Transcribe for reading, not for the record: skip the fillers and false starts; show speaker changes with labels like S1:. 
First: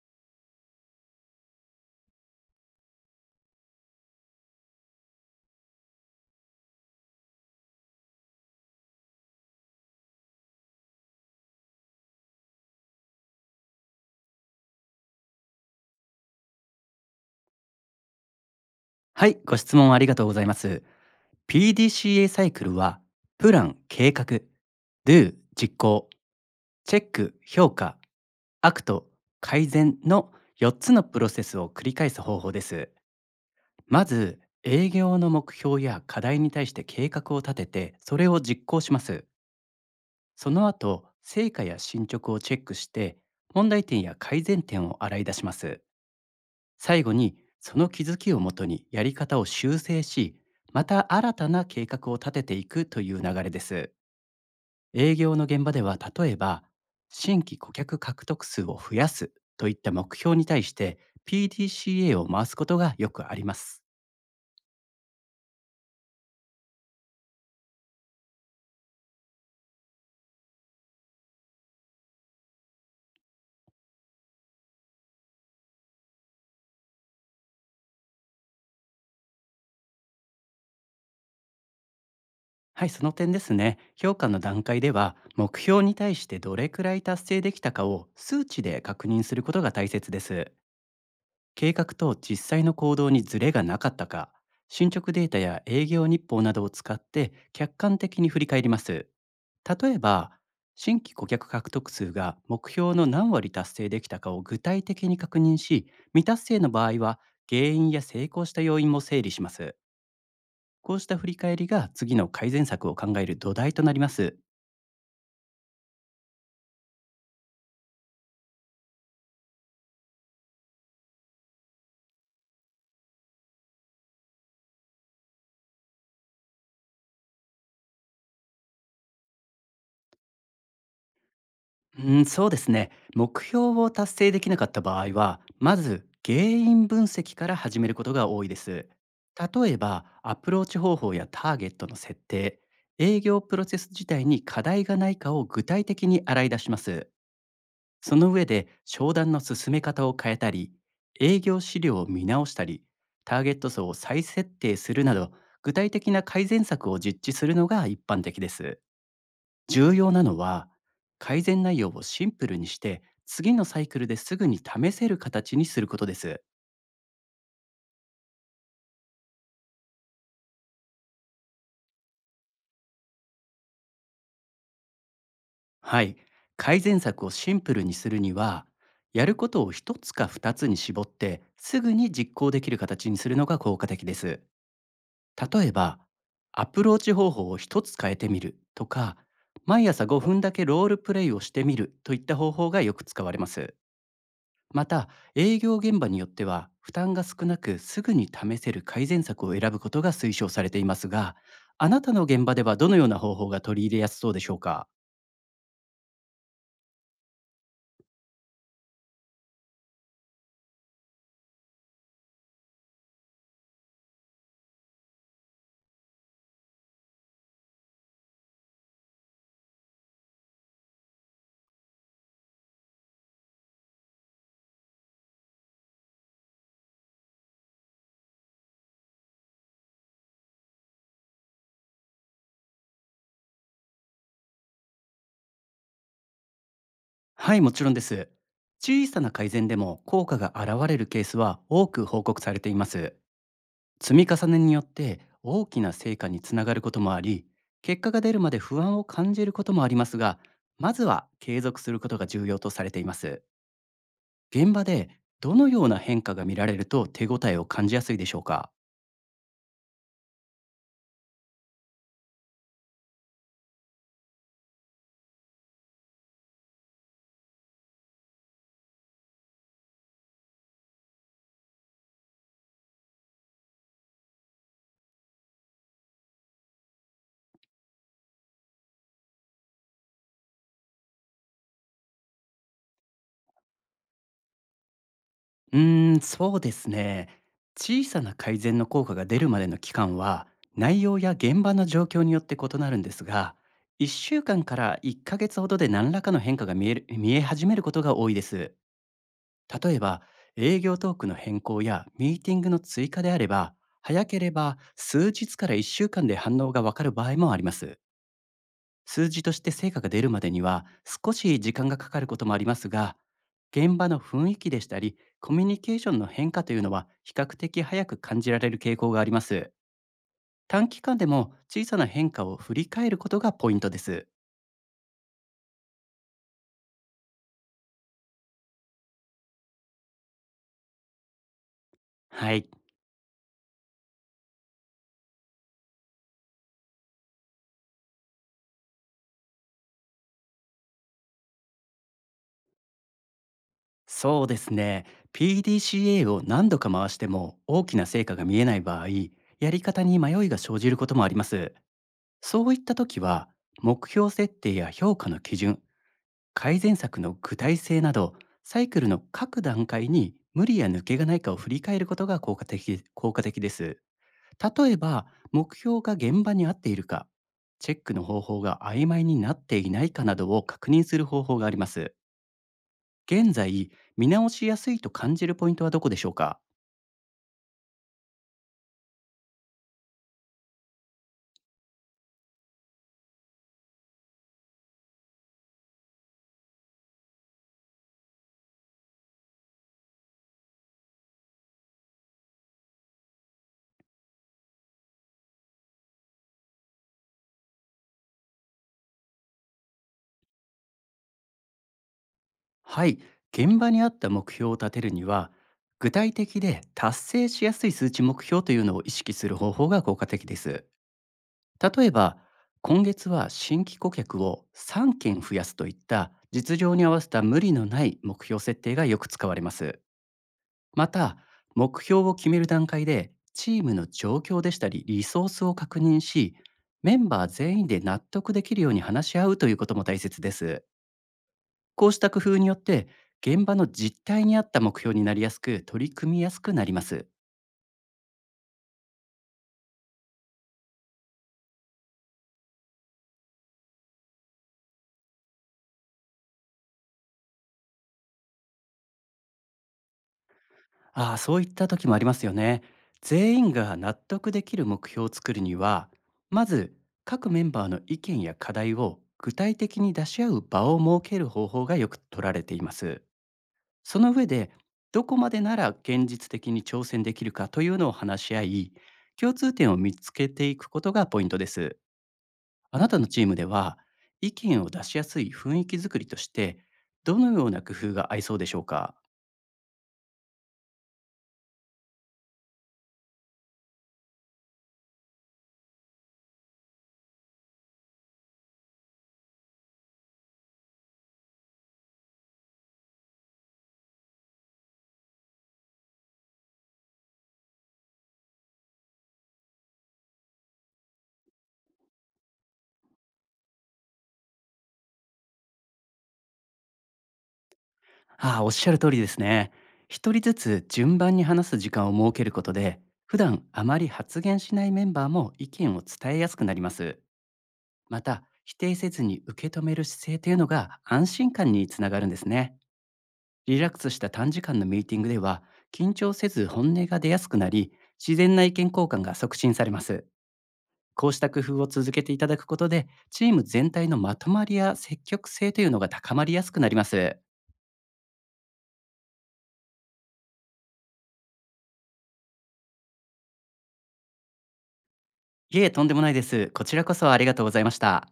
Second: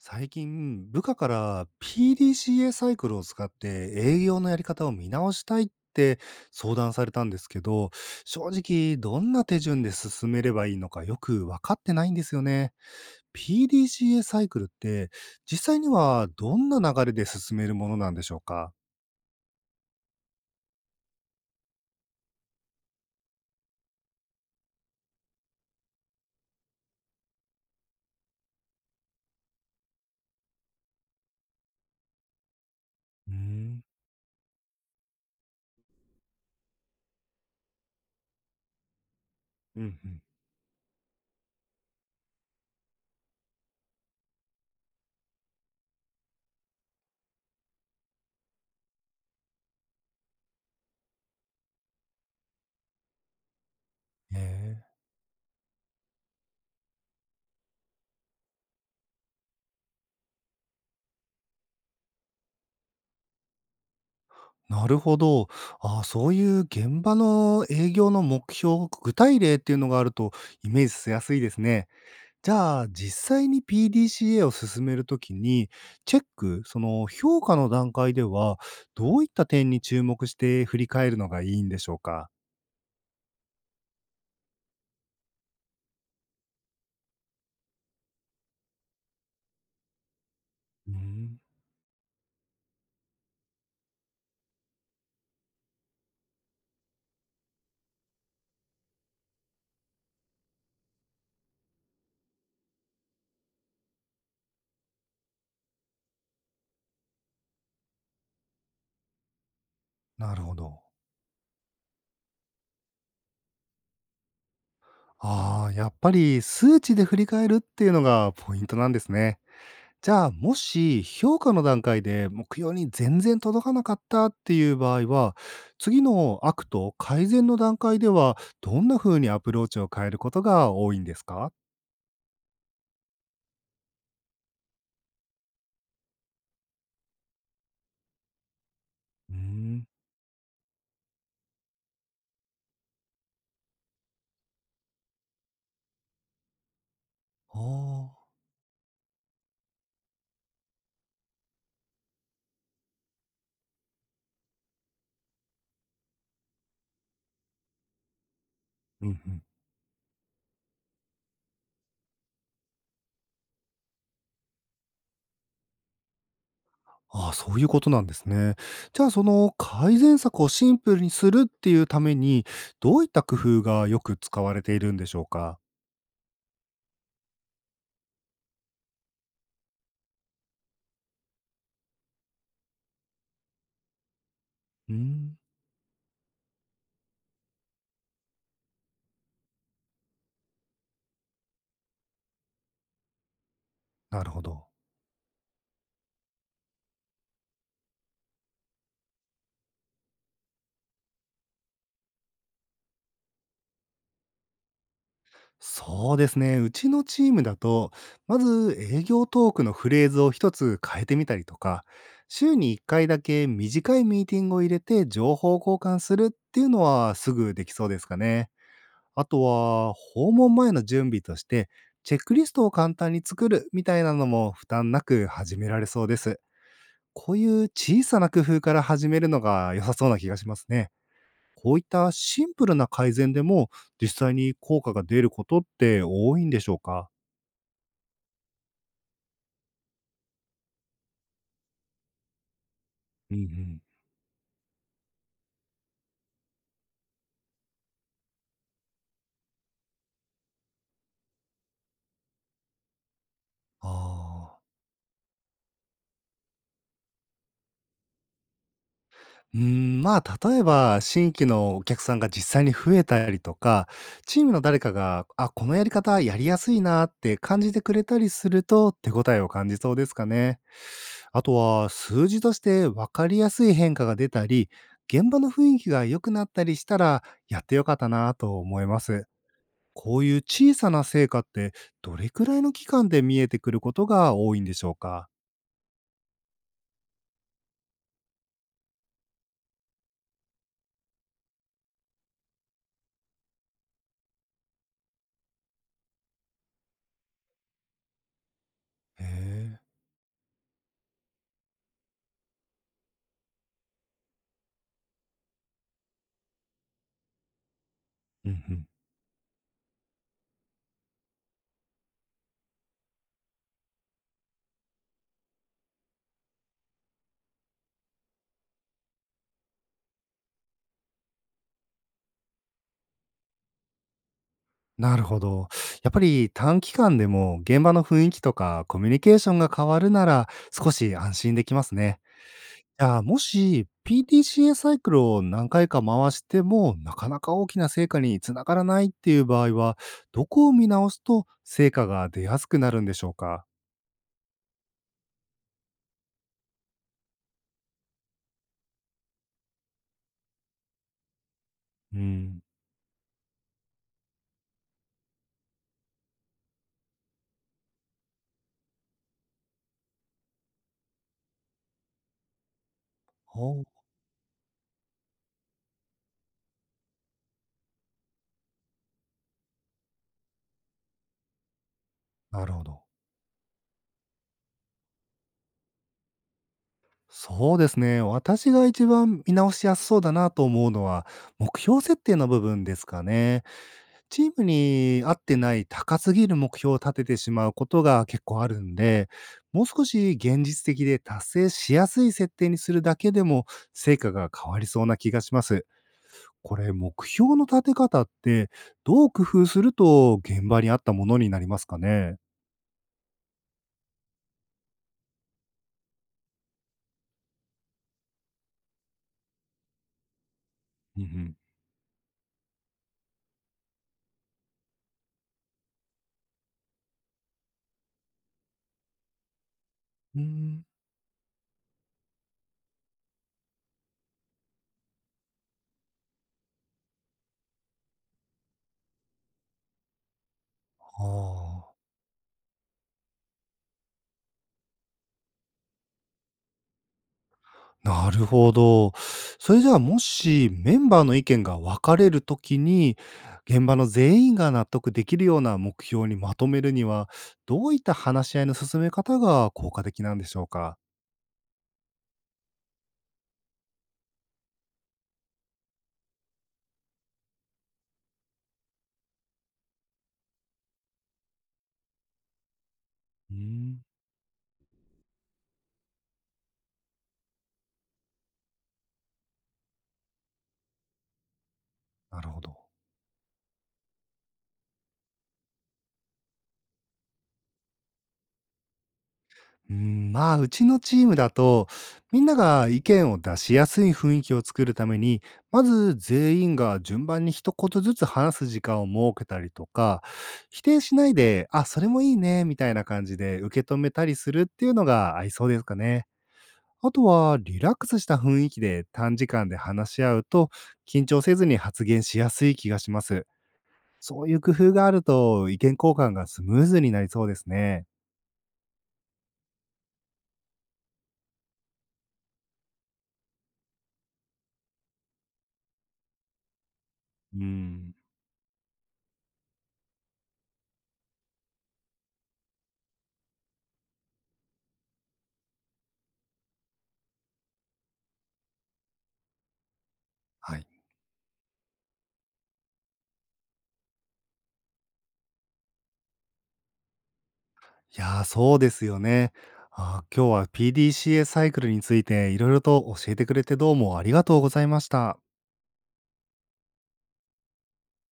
S1: 最近、部下から PDCA サイクルを使って営業のやり方を見直したいって相談されたんですけど、正直どんな手順で進めればいいのかよく分かってないんですよね。PDCA サイクルって実際にはどんな流れで進めるものなんでしょうか？
S2: はい、ご質問ありがとうございます。PDCA サイクルは、プラン、計画、Do、実行、チェック、評価、アクト、改善の4つのプロセスを繰り返す方法です。
S1: うーん。
S2: まず、営業の目標や課題に対して計画を立てて、それを実行します。
S1: うんうん。
S2: その後、成果や進捗をチェックして、問題点や改善点を洗い出します。最後にその気づきをもとにやり方を修正し、また新たな計画を立てていくという流れです。
S1: ええ。
S2: 営業の現場では例えば、新規顧客獲得数を増やすといった目標に対して PDCA を回すことがよくあります。
S1: なるほど。ああ、そういう現場の営業の目標、具体例っていうのがあるとイメージしやすいですね。じゃあ、実際に PDCA を進めるときに、チェック、その評価の段階では、どういった点に注目して振り返るのがいいんでしょうか？
S2: はい、その点ですね。評価の段階では目標に対してどれくらい達成できたかを数値で確認することが大切です。
S1: うん。
S2: 計画と実際の行動にズレがなかったか、進捗データや営業日報などを使って客観的に振り返ります。例えば、新規顧客獲得数が目標の何割達成できたかを具体的に確認し、未達成の場合は原因や成功した要因も整理します。
S1: なるほど。
S2: こうした振り返りが次の改善策を考える土台となります。
S1: ああ、やっぱり数値で振り返るっていうのがポイントなんですね。じゃあ、もし評価の段階で目標に全然届かなかったっていう場合は、次のアクト改善の段階では、どんな風にアプローチを変えることが多いんですか？
S2: うーん、そうですね。目標を達成できなかった場合は、まず原因分析から始めることが多いです。
S1: うー
S2: 例え
S1: ん。
S2: ば、アプローチ方法やターゲットの設定、営業プロセス自体に課題がないかを具体的に洗い出します。
S1: あ
S2: そ
S1: あ。
S2: の上で、商談の進め方を変えたり、営業資料を見直したり、ターゲット層を再設定するなど、具体的な改善策を実地するのが一般的です。
S1: うんうん。
S2: 重要なのは、改善内容をシンプルにして、次のサイクルですぐに試せる形にすることです。
S1: ああ、そういうことなんですね。じゃあ、その改善策をシンプルにするっていうために、どういった工夫がよく使われているんでしょうか？
S2: はい。改善策をシンプルにするには、やることを一つか二つに絞って、すぐに実行できる形にするのが効果的です。
S1: うーん。
S2: 例えば、アプローチ方法を一つ変えてみるとか、毎朝5分だけロールプレイをしてみるといった方法がよく使われます。
S1: なるほど。
S2: また、営業現場によっては負担が少なくすぐに試せる改善策を選ぶことが推奨されていますが、あなたの現場ではどのような方法が取り入れやすそうでしょうか？
S1: そうですね。うちのチームだと、まず営業トークのフレーズを一つ変えてみたりとか、週に1回だけ短いミーティングを入れて情報交換するっていうのはすぐできそうですかね。あとは、訪問前の準備として、チェックリストを簡単に作るみたいなのも負担なく始められそうです。こういう小さな工夫から始めるのが良さそうな気がしますね。こういったシンプルな改善でも実際に効果が出ることって多いんでしょうか？
S2: はい、もちろんです。小さな改善でも効果が現れるケースは多く報告されています。
S1: うんうん。
S2: 積み重ねによって大きな成果につながることもあり、結果が出るまで不安を感じることもありますが、まずは継続することが重要とされています。
S1: ああ。
S2: 現場でどのような変化が見られると手応えを感じやすいでしょうか？
S1: うーん、まあ、例えば、新規のお客さんが実際に増えたりとか、チームの誰かが、あ、このやり方やりやすいなって感じてくれたりすると、手応えを感じそうですかね。あとは、数字として分かりやすい変化が出たり、現場の雰囲気が良くなったりしたら、やってよかったなと思います。こういう小さな成果って、どれくらいの期間で見えてくることが多いんでしょうか。
S2: うーん、そうですね。小さな改善の効果が出るまでの期間は内容や現場の状況によって異なるんですが、1週間かんから1ヶ月ほどで何らかの変化が見え始めることが多いです。
S1: へえ。
S2: 例えば、営業トークの変更やミーティングの追加であれば、早ければ数日から1週間で反応がわかる場合もあります。
S1: うんうん。
S2: 数字として成果が出るまでには少し時間がかかることもありますが、現場の雰囲気でしたりコミュニケーションの変化というのは比較的早く感じられる傾向があります。短期間でも小さな変化を振り返ることがポイントです。
S1: なるほど。やっぱり短期間でも現場の雰囲気とかコミュニケーションが変わるなら少し安心できますね。
S2: はい、
S1: じゃあもし PDCA サイクルを何回か回してもなかなか大きな成果につながらないっていう場合はどこを見直すと成果が出やすくなるんでしょうか？
S2: そうですね。PDCA を何度か回しても大きな成果が見えない場合、やり方に迷いが生じることもあります。
S1: うん。
S2: そういった時は、目標設定や評価の基準、改善策の具体性など、サイクルの各段階に無理や抜けがないかを振り返ることが効果的
S1: お
S2: で
S1: う。
S2: す。例えば、目標が現場に合っているか、チェックの方法が曖昧になっていないかなどを確認する方法があります。
S1: なるほど。
S2: 現在、見直しやすいと感じるポイントはどこでしょうか？
S1: そうですね。私が一番見直しやすそうだなと思うのは目標設定の部分ですかね。チームに合ってない高すぎる目標を立ててしまうことが結構あるんで、もう少し現実的で達成しやすい設定にするだけでも成果が変わりそうな気がします。これ、目標の立て方ってどう工夫すると現場に合ったものになりますかね？
S2: はい、現場に合った目標を立てるには具体的で達成しやすい数値目標というのを意識する方法が効果的です。
S1: うんうん。
S2: 例えば、今月は新規顧客を3件増やすといった実情に合わせた無理のない目標設定がよく使われます。
S1: うーん。
S2: また、目標を決める段階で、チームの状況でしたり、リソースを確認し、メンバー全員で納得できるように話し合うということも大切です。
S1: ああ。
S2: こうした工夫によって、現場の実態に合った目標になりやすく、取り組みやすくなります。
S1: なるほど。それじゃあもしメンバーの意見が分かれるときに、現場の全員が納得できるような目標にまとめるには、どういった話し合いの進め方が効果的なんでしょうか？
S2: ああ、そういった時もありますよね。全員が納得できる目標を作るには、まず各メンバーの意見や課題を具体的に出し合う場を設ける方法がよく取られています。
S1: うーん。
S2: その上で、どこまでなら現実的に挑戦できるかというのを話し合い、共通点を見つけていくことがポイントです。
S1: なるほど。
S2: あなたのチームでは、意見を出しやすい雰囲気づくりとして、どのような工夫が合いそうでしょうか？
S1: うん、まあ、うちのチームだと、みんなが意見を出しやすい雰囲気を作るために、まず全員が順番に一言ずつ話す時間を設けたりとか、否定しないで、あ、それもいいね、みたいな感じで受け止めたりするっていうのが合いそうですかね。あとは、リラックスした雰囲気で短時間で話し合うと、緊張せずに発言しやすい気がします。そういう工夫があると、意見交換がスムーズになりそうですね。
S2: ああ、おっしゃる通りですね。一人ずつ順番に話す時間を設けることで、普段あまり発言しないメンバーも意見を伝えやすくなります。
S1: うん。
S2: また、否定せずに受け止める姿勢というのが安心感につながるんですね。リラックスした短時間のミーティングでは、緊張せず本音が出やすくなり、自然な意見交換が促進されます。
S1: はい。
S2: こうした工夫を続けていただくことで、チーム全体のまとまりや積極性というのが高まりやすくなります。
S1: いやー、そうですよね。今日は PDCA サイクルについていろいろと教えてくれてどうもありがとうございました。
S2: いえ、とんでもないです。こちらこそありがとうございました。